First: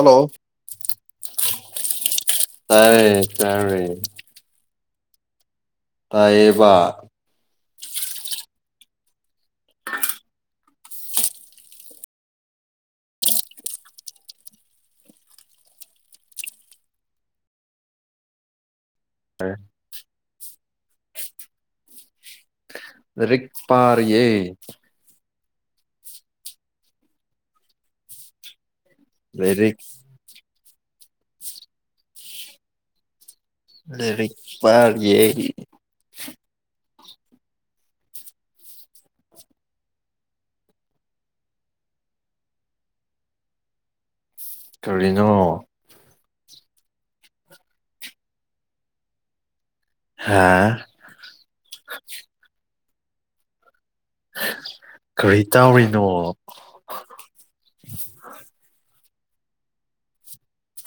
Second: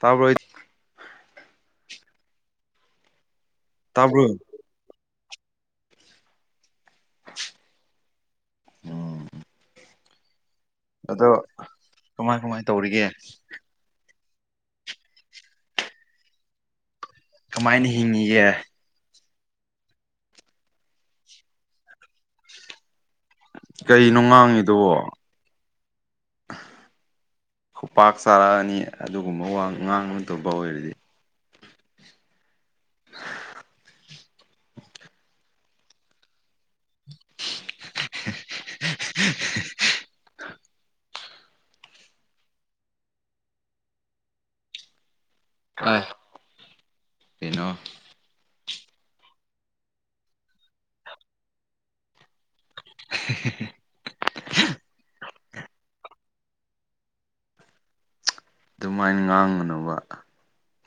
ꯇꯥꯕ꯭ꯔꯣ ꯇꯥꯔꯦ ꯇꯥꯔꯦ ꯇꯥꯕ꯭ꯔꯣ ꯇꯥꯌꯦꯕ ꯎꯝ ꯑꯗꯣ ꯀꯃꯥꯏ ꯀꯃꯥꯏ ꯇꯧꯔꯤꯒꯦ ꯀꯃꯥꯏꯅ ꯍꯤꯡꯉꯤꯒꯦ ꯍꯔꯦ ꯂꯥꯏꯔꯤꯛ ꯀꯩꯅꯣ ꯄꯥꯔꯤꯌꯦ ꯉꯥꯡꯉꯤꯗꯨꯕꯣ ꯈꯨꯄꯥꯛ ꯆꯥꯔꯛꯑꯅꯤ ꯑꯗꯨꯒꯨꯝꯕ ꯋꯥ ꯂꯥꯏꯔꯤꯛ ꯉꯥꯡ ꯗꯣꯝꯕ ꯑꯣꯏꯔꯗꯤ ꯂꯩꯔꯤꯛ ꯄꯥꯔꯤꯌꯦ [inaudible] [unintelligible] ꯀꯔꯤꯅꯣ ꯍꯥꯏ ꯀꯩꯅꯣ ꯍꯥꯥ [unintelligible] ꯀꯔꯤ ꯇꯥꯎꯔꯤꯅꯣ ꯑꯗꯨꯃꯥꯏꯅ ꯉꯥꯡꯒꯅꯨꯕ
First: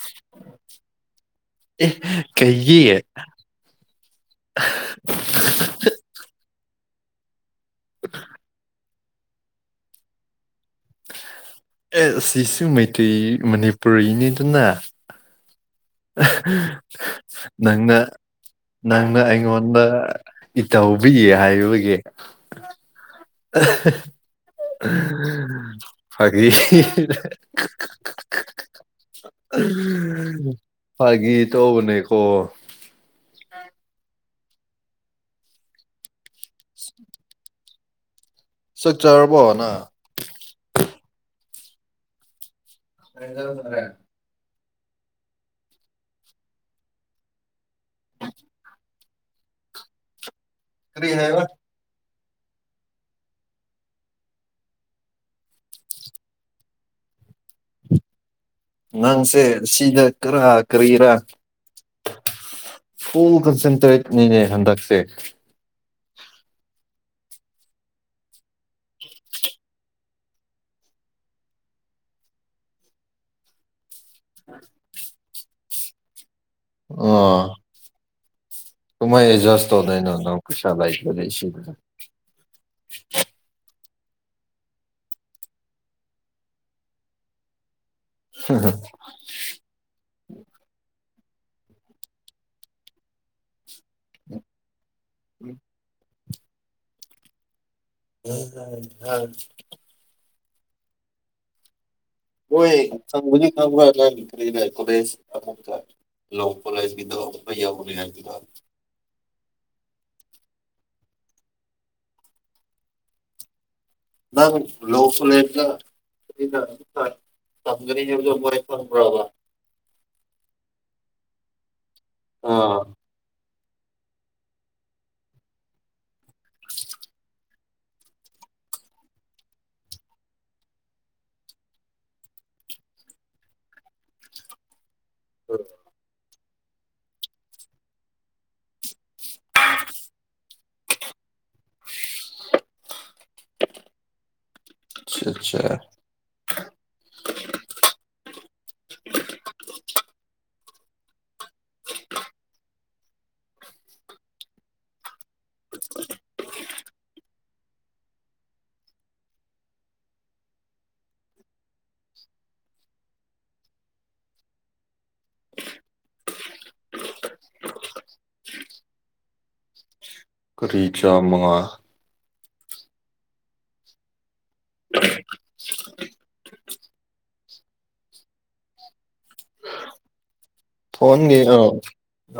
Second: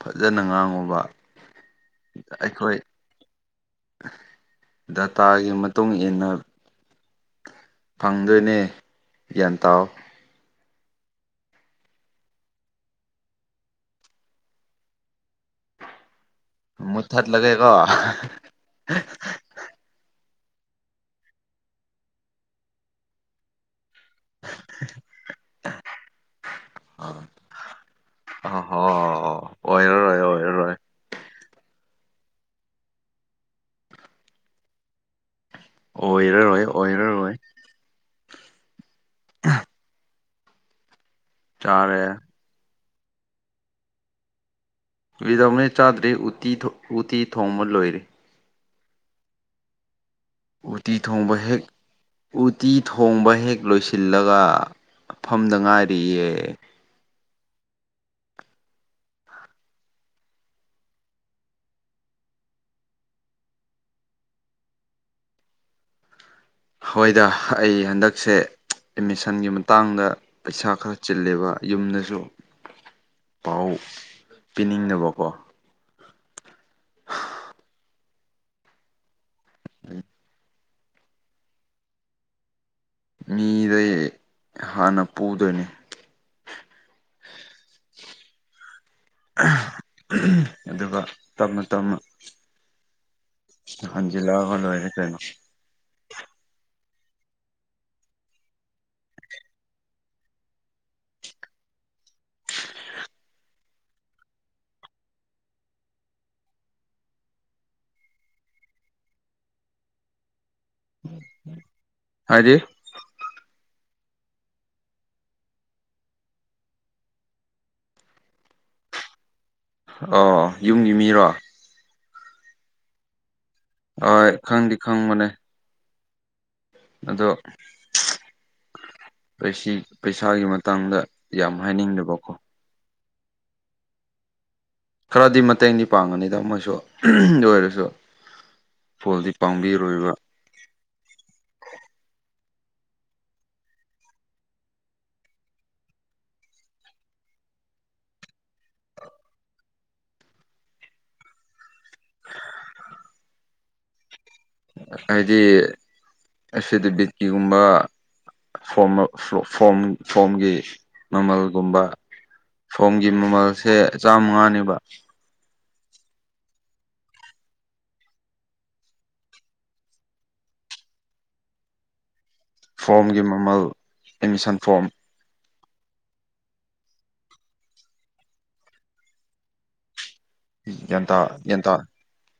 ꯐꯖꯅ ꯉꯥꯡꯉꯣꯕ ꯑꯦ ꯑꯩꯈꯣꯏ ꯀꯩꯒꯤ ꯗꯇꯥꯒꯤ ꯃꯇꯨꯡ ꯏꯟꯅ ꯐꯪꯗꯣꯏꯅꯦ ꯒ꯭ꯌꯥꯟ ꯇꯥꯎ ꯑꯦ ꯁꯤꯁꯨ ꯃꯩꯇꯩ ꯃꯅꯤꯄꯨꯔꯤꯅꯤꯗꯅ ꯑꯍ ꯃꯨꯠꯊꯠꯂꯒꯦꯀꯣ ꯅꯪꯅ ꯅꯪꯅ ꯑꯩꯉꯣꯟꯗ ꯏꯇꯧꯕꯤ ꯍꯥꯏꯕꯒꯤ ꯑꯍꯥ ꯍꯥ ꯐꯥꯒꯤ ꯑꯍꯣ ꯑꯣꯏꯔꯔꯣꯏ ꯑꯣꯏꯔꯔꯣꯏ ꯐꯥꯒꯤ ꯇꯣꯕꯅꯦꯀꯣ ꯑꯣꯏꯔꯔꯣꯏ ꯑꯣꯏꯔꯔꯣꯏ ꯆꯠ ꯆꯥꯔꯕꯣ ꯅꯪ ꯆꯥꯔꯦ [unintelligible] ꯐꯥꯒꯤ ꯇꯧꯕꯅꯦ ꯆꯥꯗ꯭ꯔꯤ ꯎꯇꯤ ꯊꯣ ꯎꯇꯤ ꯊꯣꯡꯕ ꯂꯣꯏꯔꯦ ꯎꯇꯤ ꯀꯔꯤ ꯊꯣꯡꯕ ꯍꯥꯏꯕ ꯍꯦꯛ ꯎꯇꯤ ꯊꯣꯡꯕ ꯍꯦꯛ ꯂꯣꯏꯁꯤꯜꯂꯒ ꯐꯝꯗ ꯉꯥꯏꯔꯤꯌꯦ ꯅꯪꯁꯦ ꯁꯤꯗ ꯀꯔꯥ ꯀꯔꯤꯔ ꯐꯨꯜ ꯀꯟꯁꯟꯇ꯭ꯔꯦꯠ ꯅꯤꯅꯦ ꯍꯟꯗꯛꯁꯦ ꯍꯣꯏꯗ ꯑꯩ ꯍꯟꯗꯛꯁꯦ ꯑꯦꯠꯃꯤꯁꯟꯒꯤ ꯃꯇꯥꯡꯗ ꯄꯩꯁꯥ ꯈꯔ ꯆꯤꯜꯂꯦꯕ ꯌꯨꯝꯗꯁꯨ ꯄꯥꯎ ꯄꯤꯅꯤꯡꯗꯕꯀꯣ ꯑꯣ ꯀꯨꯃꯥꯏ ꯑꯦꯖꯁꯇꯧꯗꯣꯢꯅꯣ ꯅꯪ [unintelligible] ꯃꯤꯗꯩ ꯍꯥꯟꯅ ꯄꯨꯗꯣꯏꯅꯦ ꯍꯝ ꯍꯝ ꯑꯗꯨꯒ ꯇꯞꯅ ꯇꯞꯅ ꯍꯖꯤꯜ ꯂꯛ ꯑꯒ ꯑꯣꯏꯔꯦ ꯀꯩꯅꯣ ꯎꯝ [unintelligible] [unintelligible] ꯂꯣ ꯀꯣꯂꯦꯖꯀꯤꯗꯣ ꯑꯩꯈꯣꯏ ꯌꯥꯎꯕꯅꯦ ꯍꯥꯏꯗꯨꯗ ꯍꯥꯏꯗꯤ ꯅꯪ ꯂꯣ ꯀꯣꯂꯦꯖꯂꯥ [unintelligible] ꯍꯥ ꯌꯨꯝꯒꯤ ꯃꯤꯔꯣ ꯑꯥ ꯍꯣꯏ ꯈꯪꯗꯤ ꯈꯪꯕꯅꯦ ꯑꯗꯣ ꯄꯩꯁꯤ ꯄꯩꯁꯥꯒꯤ ꯃꯇꯥꯡꯗ ꯌꯥꯝ ꯍꯥꯏꯅꯤꯡꯗꯕꯀꯣ ꯈꯔꯗꯤ ꯃꯇꯦꯡꯗꯤ ꯄꯥꯡꯅꯤꯗ ꯑꯃꯁꯨ ꯑꯗꯨ ꯑꯣꯏꯔꯁꯨ ꯐꯣꯟꯗꯤ ꯄꯥꯡꯕꯤꯔꯣꯏꯕ [unintelligible] ꯍꯥꯏꯗꯤ ꯑꯁꯤꯗ ꯕꯤꯠꯀꯤꯒꯨꯝꯕ ꯐꯣꯝꯃꯥ ꯐꯣꯜ ꯐꯣꯝꯒꯤ ꯃꯃꯜꯒꯨꯝꯕ ꯐꯣꯝꯒꯤ ꯃꯃꯜꯁꯦ ꯆꯥꯝꯃꯉꯥꯅꯦꯕ ꯀꯔꯤꯆꯥꯥ ꯃꯉꯥ ꯐꯣꯝꯒꯤ ꯃꯃꯜ ꯑꯦꯠꯃꯤꯁꯟ ꯐꯣꯔꯝ ꯒ꯭ꯌꯥꯟꯇꯥ ꯐꯣꯟꯒꯤ ꯑꯥ ꯒ꯭ꯌꯥꯟꯇꯥ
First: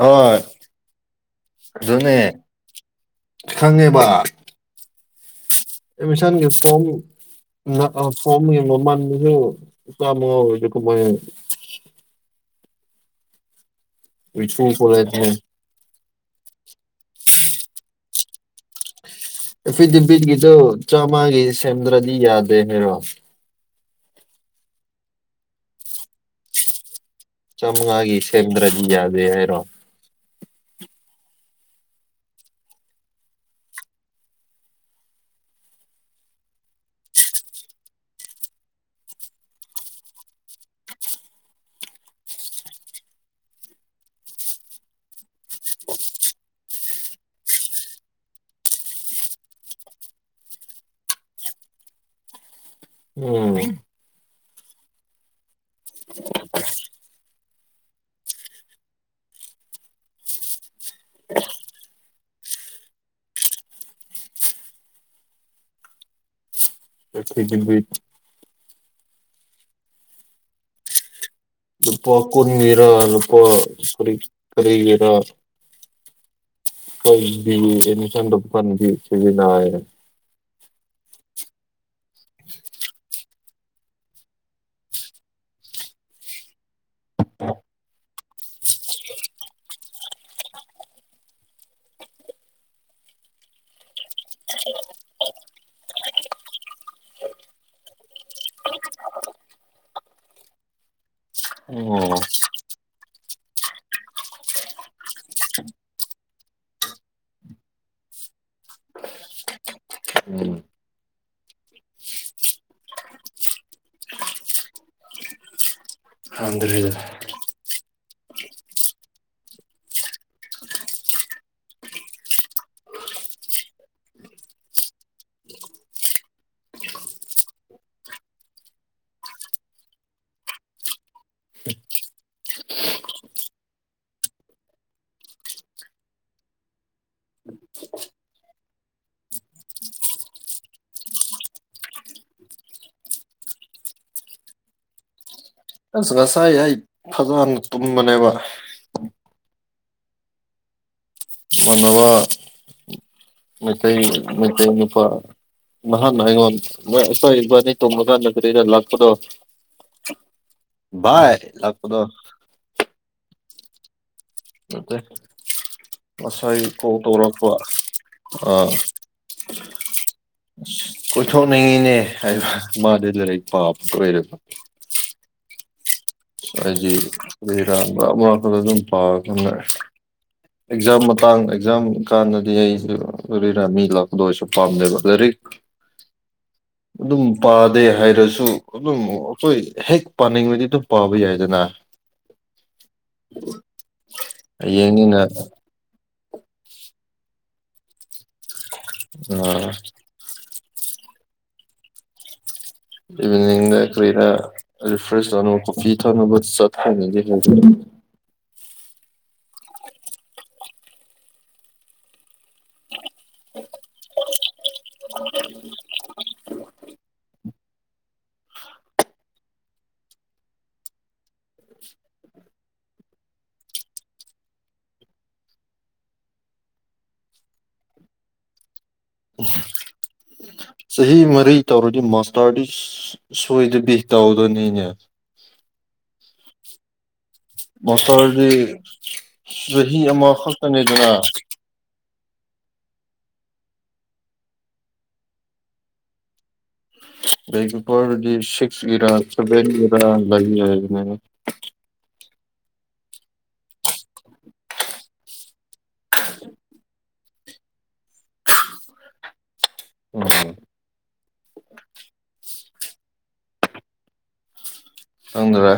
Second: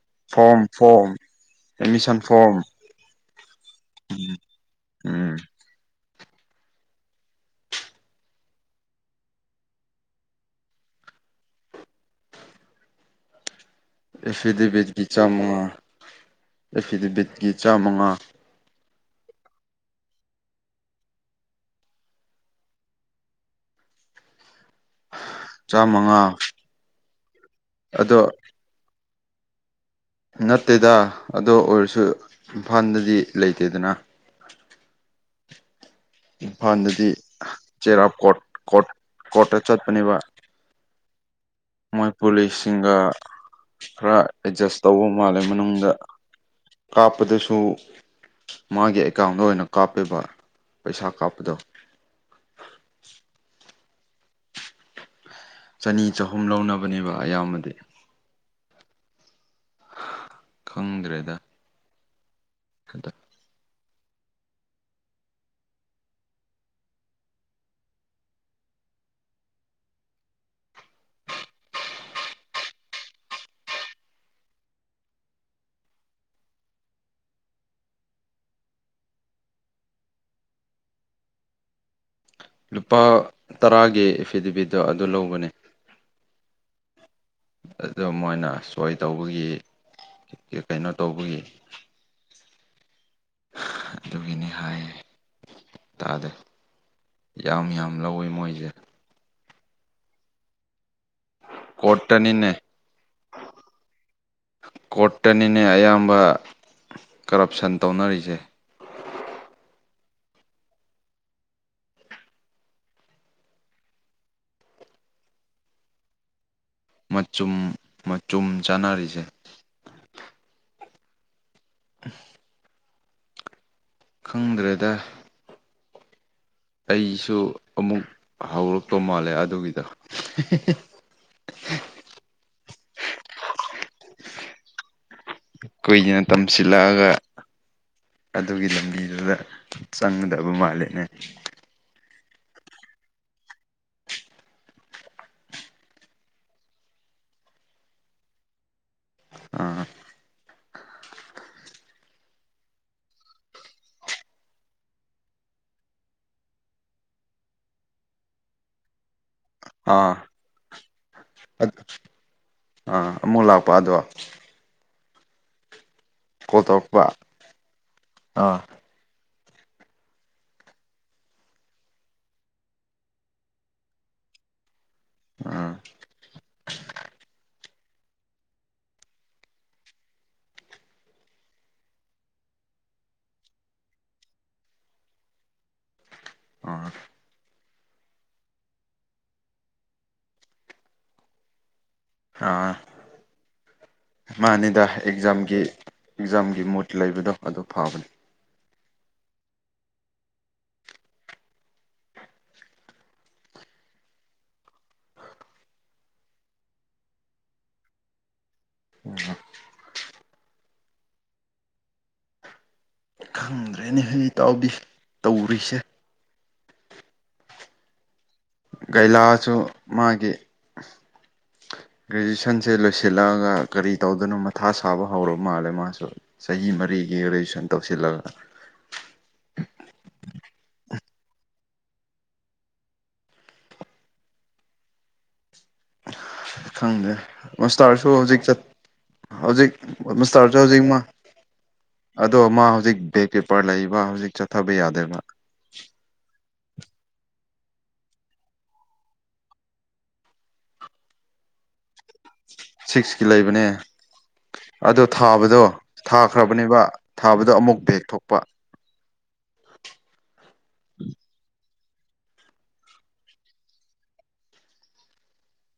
ꯑꯥ ꯐꯣꯔꯝ ꯐꯣꯔꯝ ꯑꯗꯨꯨꯅꯦ ꯑꯦꯠꯃꯤꯁꯟ ꯐꯣꯔꯝ ꯈꯪꯉꯦꯕ ꯎꯝ ꯑꯦꯃꯤꯁꯟ [unintelligible] [unintelligible] ꯍꯨꯏꯐꯨ ꯢꯐꯤꯗꯦꯕꯤꯠꯀꯤ ꯄꯨꯔꯛꯑꯦ ꯆꯥꯝꯃꯉꯥ ꯢꯐꯤꯗꯦꯕꯤꯠꯀꯤ ꯆꯥꯝꯃꯉꯥ ꯏꯐꯤꯗꯦꯕꯤꯠ ꯀꯤꯗꯣ ꯆꯥꯝꯒꯤ ꯁꯦꯝꯗ꯭ꯔꯗꯤ ꯌꯥꯗꯦ [unintelligible] ꯆꯥꯝꯃꯉꯥ ꯆꯥꯝꯃꯉꯥꯒꯤ ꯑꯗꯣ ꯁꯦꯝꯗ꯭ꯔꯗꯤ ꯌꯥꯗꯦ ꯍꯥꯏꯔꯣ ꯅꯠꯇꯦꯗ ꯑꯗꯨ ꯑꯣꯏꯔꯁꯨ ꯏꯝꯐꯥꯜꯗꯗꯤ ꯂꯩꯇꯦꯗꯅ ꯏꯝꯐꯥꯜꯗꯗꯤ ꯆꯦꯔꯥꯞ ꯀꯣꯔꯠ ꯀꯣꯔꯠ ꯀꯣꯔꯠꯇ ꯆꯠꯄꯅꯦꯕ ꯃꯣꯏ ꯄꯨꯂꯤꯁꯁꯤꯡꯒ ꯈꯔ ꯑꯦꯠꯖꯁ ꯇꯧꯕ ꯃꯥꯜꯂꯦ ꯃꯅꯨꯡꯗ ꯀꯥꯞꯄꯗꯁꯨ ꯃꯥꯒꯤ ꯑꯦꯀꯥꯎꯟꯗ ꯑꯣꯏꯅ ꯀꯥꯞꯄꯕ ꯄꯩꯁꯥ ꯀꯥꯞꯄꯗꯣ ꯎꯝ ꯆꯅꯤ ꯆꯍꯨꯝ ꯂꯧꯅꯕꯅꯦꯕ ꯑꯌꯥꯝꯕꯗꯤ ꯈꯪꯗ꯭ꯔꯦꯗ ꯑꯗ [unintelligible] ꯊ ꯑꯗꯨ [unintelligible] ꯂꯨꯄꯥ ꯀꯨꯟꯒꯤꯔꯥ ꯂꯨꯄꯥ ꯀꯨꯔꯤ ꯀꯔꯤꯒꯤꯔ ꯀꯕꯤ ꯏꯅꯤ ꯁꯥꯟꯗꯄꯕꯤ ꯁꯤꯒꯤꯅ [unintelligible] ꯂꯨꯄꯥ ꯇꯔꯥꯒꯤ ꯑꯦꯐꯤꯗꯦꯕꯤꯠꯇꯣ ꯑꯗꯨ ꯂꯧꯕꯅꯦ ꯑꯗꯨ ꯃꯣꯏꯅ ꯁꯣꯏ ꯇꯧꯕꯒꯤ ꯀꯩꯅꯣ ꯇꯧꯕꯒꯤ ꯑꯗꯨꯒꯤꯅꯤ ꯍꯥꯏ ꯇꯥꯗꯦ ꯌꯥꯝ ꯌꯥꯝ ꯂꯧꯋꯤ ꯃꯣꯏꯁꯦ ꯑꯣ ꯀꯣꯔꯠꯇꯅꯤꯅꯦ ꯀꯣꯔꯠꯇꯅꯤꯅꯦ ꯑꯌꯥꯝꯕ ꯀꯔꯞꯁꯟ ꯇꯧꯅꯔꯤꯁꯦ ꯎꯝ ꯈꯪꯗꯔꯦꯗ ꯃꯆꯨꯝ ꯃꯆꯨꯝ ꯆꯥꯟꯅꯔꯤꯁꯦ ꯎꯝ ꯈꯪꯗ꯭ꯔꯦꯗ ꯑꯩꯁꯨ ꯑꯃꯨꯛ ꯍꯧꯔꯛꯇꯧ ꯃꯥꯜꯂꯦ ꯑꯗꯨꯒꯤꯗꯣ [unintelligible] [inaudible] [inaudible] ꯀꯨꯏꯅ ꯇꯝꯁꯤꯜꯂꯛꯑꯒ ꯑꯗꯨꯒꯤ ꯂꯝꯕꯤꯗꯨꯗ ꯆꯪꯒꯗꯕ ꯃꯥꯂꯤꯅꯦ ꯑꯁ ꯉꯁꯥꯏ ꯑꯩ ꯐꯖꯅ ꯇꯨꯝꯕꯅꯦꯕ ꯑ ꯃꯅꯅꯕ ꯃꯩꯇꯩ ꯃꯩꯇꯩ ꯅꯨꯄꯥ ꯅꯍꯥꯟ ꯑꯩꯉꯣꯟ ꯃꯣꯏ ꯑꯁꯣꯏ ꯕꯅꯤ ꯇꯨꯝꯃꯒꯥꯟꯗ ꯀꯔꯤꯔ ꯂꯥꯛꯄꯗꯣ ꯑꯥ ꯚꯥꯏ ꯂꯥꯛꯄꯗꯣ ꯑꯥ ꯑꯃꯨꯛ ꯂꯥꯛꯄ ꯑꯗꯣ ꯉꯁꯥꯏ ꯀꯣꯜ ꯇꯧꯔꯛꯄ ꯑꯥ ꯀꯣꯏꯊꯣꯛꯅꯤꯡꯉꯤꯅꯦ ꯃꯥꯗ ꯂꯥꯏꯔꯤꯛ ꯄꯥꯕꯗ ꯑꯣꯏꯔꯕ ꯑꯥ [inaudible] [inaudible] ꯗ ꯑꯗꯨꯝ ꯄꯥꯅꯦ [unintelligible] ꯑꯦꯛꯖꯥꯝ ꯃꯇꯥꯡ ꯑꯦꯛꯖꯥꯝ ꯀꯥꯟꯗꯗꯤ ꯑꯩꯁꯨ ꯀꯔꯤꯔ ꯃꯤ ꯂꯥꯛꯄꯗ ꯑꯩꯁꯨ ꯄꯥꯝꯗꯦꯕ ꯂꯥꯏꯔꯤꯛ ꯑꯥ ꯑꯗꯨꯝ ꯄꯥꯗꯦ ꯍꯥꯏꯔꯁꯨ ꯑꯗꯨꯝ ꯑꯩꯈꯣꯏ ꯍꯦꯛ ꯄꯥꯅꯤꯡꯉꯗꯤ ꯑꯗꯨꯝ ꯄꯥꯕ ꯌꯥꯏꯗꯅ ꯑꯥ ꯃꯥꯅꯤꯗ ꯍꯌꯦꯡꯅꯤꯅ ꯑꯦꯛꯖꯥꯝꯒꯤ ꯑꯦꯛꯖꯥꯝꯒꯤ ꯃꯨꯠ ꯂꯩꯕꯗꯣ ꯑꯗꯨ ꯐꯕꯅꯤ ꯑ ꯏꯚꯤꯅꯤꯡꯗ ꯀꯔꯤꯗ ꯔꯤꯐ꯭ꯔꯦꯁ ꯇꯧꯅ ꯀꯣꯐꯤ ꯊꯥꯛꯅꯕ ꯆꯠ ꯈꯅ ꯎ ꯈꯪꯗ꯭ꯔꯦꯅꯦ ꯏꯇꯥꯎꯕꯤ ꯇꯧꯔꯤꯁꯦ ꯒꯩꯂꯥꯁꯨ ꯃꯥꯒꯤ [inaudible] ꯒ꯭ꯔꯦꯖꯨꯑꯁꯟꯁꯦ ꯂꯣꯏꯁꯤꯜꯂꯛꯑꯒ ꯀꯔꯤ ꯇꯧꯗꯅꯣ ꯃꯊꯥ ꯁꯥꯕ ꯍꯧꯔꯕ ꯃꯥꯜꯂꯦ ꯃꯥꯁꯨ꯫ ꯆꯍꯤ ꯃꯔꯤꯒꯤ ꯒ꯭ꯔꯦꯖꯨꯌꯦꯁꯟ ꯇꯧꯁꯤꯜꯂꯒ꯫ ꯆꯍꯤ ꯃꯔꯤ ꯇꯧꯔꯗꯤ ꯃꯥꯁꯇꯔꯗꯤ ꯁꯣꯏꯗꯕꯤ ꯇꯧꯗꫭꯅꯤꯅꯦ꯫ ꯈꯪꯗꯦ꯫ ꯃꯁꯇꯥꯔꯁꯨ ꯍꯧꯖꯤꯛ ꯃꯥꯁꯇꯔꯗꯤ ꯆꯠ ꯍꯧꯖꯤꯛ ꯆꯍꯤ ꯃꯁꯇꯥꯔꯁꯨ ꯍꯧꯖꯤꯛ ꯃꯥ ꯑꯃꯈꯛꯇꯅꯤꯗꯅ ꯑꯗꯣ ꯃꯥ ꯍꯧꯖꯤꯛ ꯕꯦꯛ ꯄꯦꯄꯔ ꯂꯩꯕ ꯍꯧꯖꯤꯛ ꯆꯠꯊꯕ ꯌꯥꯗꯦꯕ꯫ ꯕꯦꯛ ꯄꯦꯄꯔꯗꯤ ꯁꯤꯛꯁ ꯏꯔ ꯁꯚꯦꯟꯒꯤꯔ ꯂꯩꯌꯦ ꯍꯥꯏꯕꯅꯤꯅꯦ꯫ ꯁꯤꯛꯁꯀꯤ ꯂꯩꯕꯅꯦ꯫ ꯑꯗꯣ ꯊꯥꯕꯗꯣ ꯊꯥꯈ꯭ꯔꯕꯅꯦꯕ ꯊꯥꯕꯗꯣ ꯑꯃꯨꯛ ꯕꯦꯛ ꯊꯣꯛꯄ꯫ ꯑꫭ꯫ ꯈꯪꯗꯔꯦ꯫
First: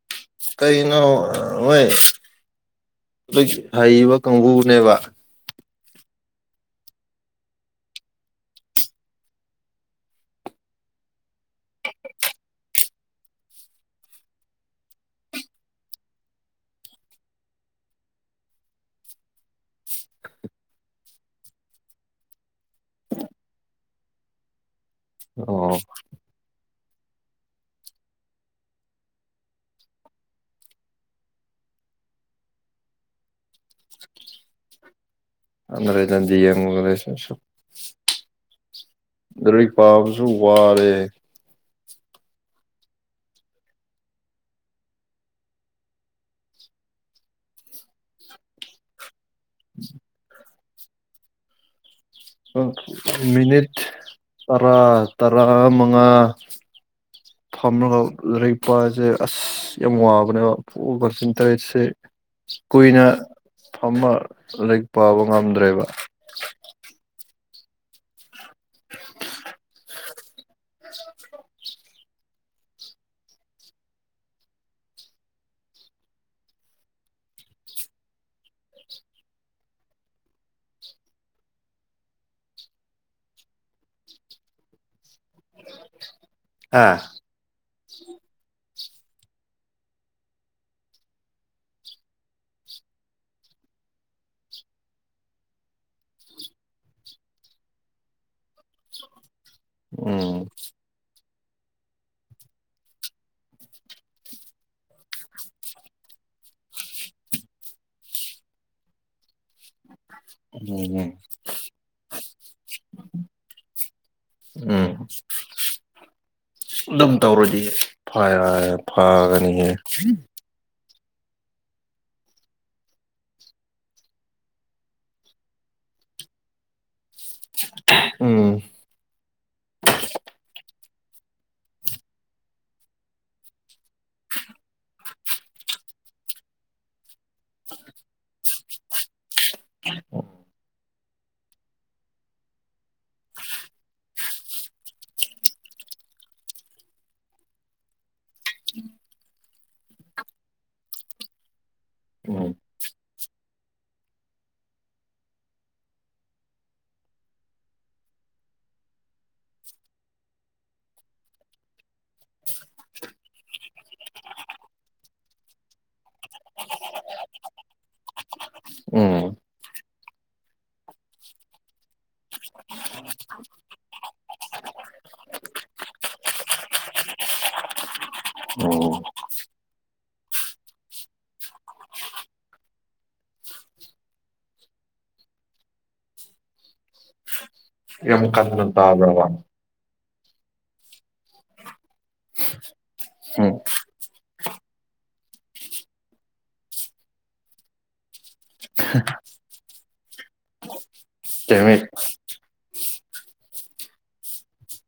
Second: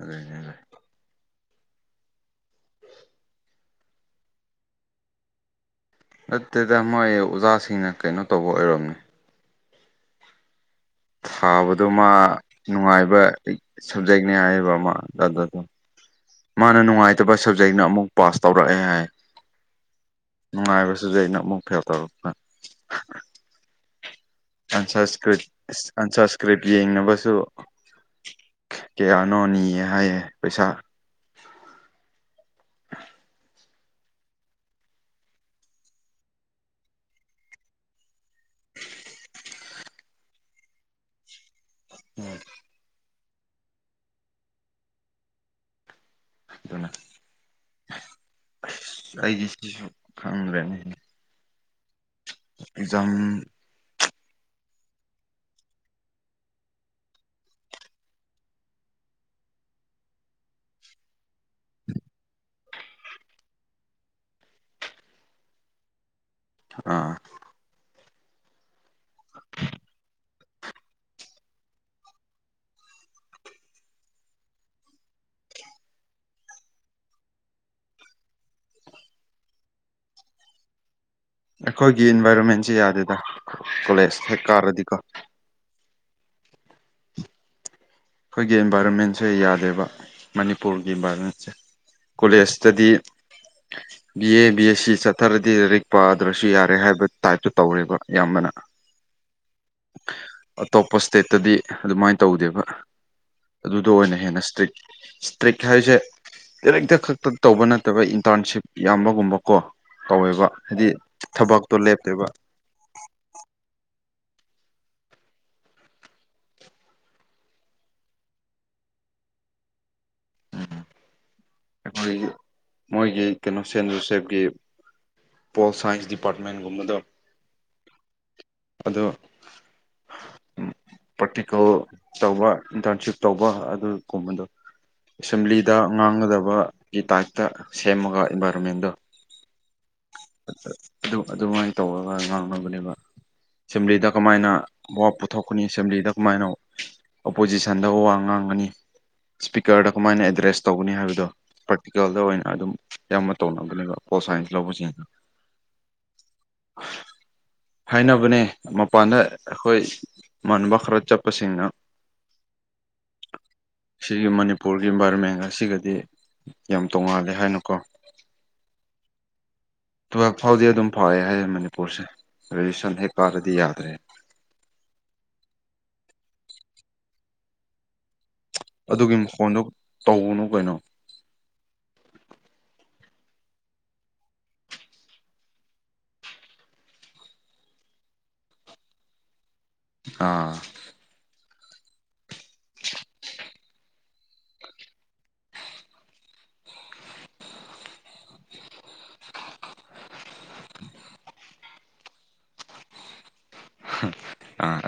ꯑꯗꯨꯏꯅꯤ꯫ ꯀꯩꯅꯣ ꯍꯣꯏ ꯍꯩꯕ ꯀꯥꯡꯕꯨꯅꯦꯕ꯫ ꯅꯠꯇꯦꯗ ꯃꯣꯏ ꯑꯣꯖꯥꯁꯤꯡꯅ ꯀꯩꯅꯣ ꯇꯧꯕ ꯑꯣꯏꯔꯝꯅꯤ꯫ ꯊꯥꯕꯗꯣ ꯃꯥ ꯅꯨꯡꯉꯥꯏꯕ ꯁꯕꯖꯦꯛꯅꯤ ꯍꯥꯏꯑꯦꯕ ꯑꯃ ꯑꯗꯥꯗ꯫ ꯃꯥꯅ ꯅꯨꯡꯉꯥꯏꯇꯕ ꯁꯕꯖꯦꯛꯅ ꯑꯃꯨꯛ ꯄꯥꯁ ꯇꯧꯔꯛꯑꯦ ꯍꯥꯏ꯫ ꯅꯨꯡꯉꯥꯏꯕ ꯁꯕꯖꯦꯛꯅ ꯑꯃꯨꯛ ꯐꯦꯜ ꯇꯧꯔꯛꯄ꯫ ꯑꯟꯁꯁꯀ꯭ꯔꯤꯠ ꯑꯣ ꯑꯟꯁꯁꯀ꯭ꯔꯤꯠ ꯌꯦꯡꯅꯕꯁꯨ ꯀꯌꯥꯅꯣ ꯅꯤꯌꯦ ꯍꯥꯏꯌꯦ ꯄꯩꯁꯥ꯫ [inaudible] ꯂꯔꯤꯛ ꯄꯥꯕꯁꯨ ꯋꯥꯔꯦ꯫ ꯎꯝ ꯑꯗꯨꯅ ꯑꯁ ꯑꯩꯗꯤ ꯁꯤꯁꯨ ꯈꯪꯗ꯭ꯔꯦꯅꯦ꯫ ꯑꯦꯛꯖꯥꯝ [inaudible] ꯃꯤꯅꯤꯠ ꯇꯔꯥ ꯇꯔꯥꯃꯉꯥ ꯐꯝꯃꯒ ꯂꯔꯤꯛ ꯄꯥꯁꯦ ꯑꯁ꯫ ꯌꯥꯝ ꯋꯥꯕꯅꯦꯕ ꯄꯨ ꯀꫭꯁꯤꯟ ꯇꯔꯦꯠꯁꯦ꯫ ꯀꯨꯏꯅ ꯐꯝꯃ ꯂꯩꯔꯤꯛ ꯄꯥꯕ ꯉꯝꯗ꯭ꯔꯦꯕ꯫ ꯑꯥ꯫ [inaudible] ꯑꯈꯣꯏꯒꯤ ꯏꯟꯚꯥꯏꯔꯣꯟꯃꯦꯟꯁꯦ ꯌꯥꯗꯦꯗ ꯀꯣꯂꯦꯖ ꯍꯦꯛ ꯀꯥꯔꯗꯤꯀꯣ꯫ ꯍꯥ꯫ ꯑꯈꯣꯏꯒꯤ ꯏꯟꯚꯥꯏꯔꯣꯟꯃꯦꯟꯁꯦ ꯌꯥꯗꯦꯕ ꯃꯅꯤꯄꯨꯔꯒꯤ ꯏꯟꯚꯥꯏꯔꯣꯟꯃꯦꯟꯁꯦ꯫ ꯀꯣꯂꯦꯖꯇꯗꯤ [unintelligible] B A B S C ꯆꯠꯊꯔꯗꯤ ꯂꯥꯏꯔꯤꯛ ꯄꯥꯗ꯭ꯔꯁꯨ ꯌꯥꯔꯦ ꯍꯥꯏꯕ ꯇꯥꯏꯞꯇꯨ ꯇꯧꯔꯦꯕ ꯑꯌꯥꯝꯕꯅ꯫ ꯎꯝ ꯄꯣꯁꯇꯦꯠꯇꯗꯤ ꯑꯗꯨꯃꯥꯏꯟ ꯇꯧꯗꯦꯕ꯫ ꯑꯗꯨ ꯑꯣꯏꯅ ꯍꯦꯟꯅ ꯏꯁꯇ꯭ꯔꯤꯛ ꯏꯁꯇ꯭ꯔꯤꯛ ꯍꯥꯏꯁꯦ ꯂꯔꯤꯛꯇ ꯈꯛꯇ ꯇꯧꯕ ꯅꯠꯇꯕ ꯏꯟꯇꯔꯟꯁꯤꯞ ꯌꯥꯝꯕꯒꯨꯝꯕ ꯀꯣ꯫ ꯇꯧꯋꯦꯕ ꯍꯥꯏꯗꯤ ꯎꯝ ꯊꯕꯛꯇꯣ ꯂꯦꯞꯇꯦꯕ꯫ ꯎꯝ ꯑꯗꯨꯝ ꯇꯧꯔꯣꯗꯤ ꯐ ꯐꯒꯅꯤꯍꯦ꯫ ꯑꯈꯣꯏꯒꯤ ꯃꯣꯏꯒꯤ ꯀꯩꯅꯣ ꯁꯦꯟ ꯖꯨꯁꯦꯞꯒꯤ ꯄꯣꯜ ꯁꯥꯏꯟꯁ ꯗꯤꯄꯥꯔꯠꯃꯦꯟꯒꯨꯝꯕꯗꯣ ꯎꯝ ꯑꯗꯣ ꯄ꯭ꯔꯥꯛꯇꯤꯀꯦꯜ ꯇꯧꯕ ꯏꯟꯇꯔꯟꯁꯤꯞ ꯇꯧꯕ ꯑꯗꯨꯒꯨꯝꯕꯗꯣ ꯑꯦꯁꯦꯝꯕ꯭ꯂꯤꯗ ꯉꯥꯡꯒꯗꯕꯒꯤ ꯇꯥꯏꯞꯇ ꯁꯦꯝꯃꯒ ꯏꯟꯚꯥꯏꯔꯣꯟꯃꯦꯟꯗꯣ ꯑꯗꯨ ꯑꯗꯨꯃꯥꯏꯅ ꯇꯧꯔꯒ ꯉꯥꯡꯅꯕꯅꯦꯕ ꯑꯦꯁꯦꯝꯕ꯭ꯂꯤꯗ ꯀꯃꯥꯏꯅ ꯋꯥꯛ ꯄꯨꯊꯣꯛꯀꯅꯤ ꯑꯦꯁꯦꯝꯕ꯭ꯂꯤꯗ ꯀꯃꯥꯏꯅ ꯑꯣꯄꯣꯖꯤꯁꯟꯗ ꯋꯥ ꯉꯥꯡꯒꯅꯤ ꯏꯁꯄꯤꯀꯔꯗ ꯀꯃꯥꯏꯅ ꯑꯦꯗ꯭ꯔꯦꯁ ꯇꯧꯒꯅꯤ ꯍꯥꯏꯕꯗꯣ ꯄ꯭ꯔꯥꯛꯇꯤꯀꯦꯜꯗ ꯑꯣꯏꯅ ꯎꯝ ꯑꯗꯨꯝ ꯌꯥꯝꯅ ꯇꯧꯅꯕꯅꯦꯕ ꯄꯣꯜꯁꯥꯏꯟꯁ ꯂꯧꯕꯁꯤꯡꯅ [unintelligible] ꯍꯥꯏꯅꯕꯅꯦ ꯃꯄꯥꯟꯗ ꯑꯩꯈꯣꯏ ꯏꯃꯥꯟꯅꯕ ꯈꯔ ꯆꯠꯄꯁꯤꯡꯅ [unintelligible] ꯁꯤꯒꯤ ꯃꯅꯤꯄꯨꯔꯒꯤ ꯏꯟꯚꯥꯏꯔꯣꯟꯃꯦꯟꯒ ꯑꯁꯤꯒꯗꯤ ꯌꯥꯝ ꯇꯣꯡꯉꯥꯜꯂꯦ ꯍꯥꯏꯅꯨꯀꯣ ꯎꯝ ꯇꯨꯌꯦꯜꯐ ꯐꯥꯎꯗꯤ ꯑꯗꯨꯝ ꯐꯥꯎꯑꯦ ꯍꯥꯏꯌꯦ ꯃꯅꯤꯄꯨꯔꯁꯦ ꯔꯦꯖꯨꯁꯟ ꯍꯦꯛ ꯀꯥꯔꯗꯤ ꯌꯥꯗ꯭ꯔꯦ ꯎꯝ ꯑꯗꯨꯒꯤ ꯃꯈꯣꯟꯗꯨ ꯇꯧꯒꯅꯨ ꯀꯩꯅꯣ ꯌꯃ ꯀꯥꯟꯅ ꯇꯕ꯭ꯔꯕ ꯑꯥ ꯎꯝ [unintelligible] ꯑꯥ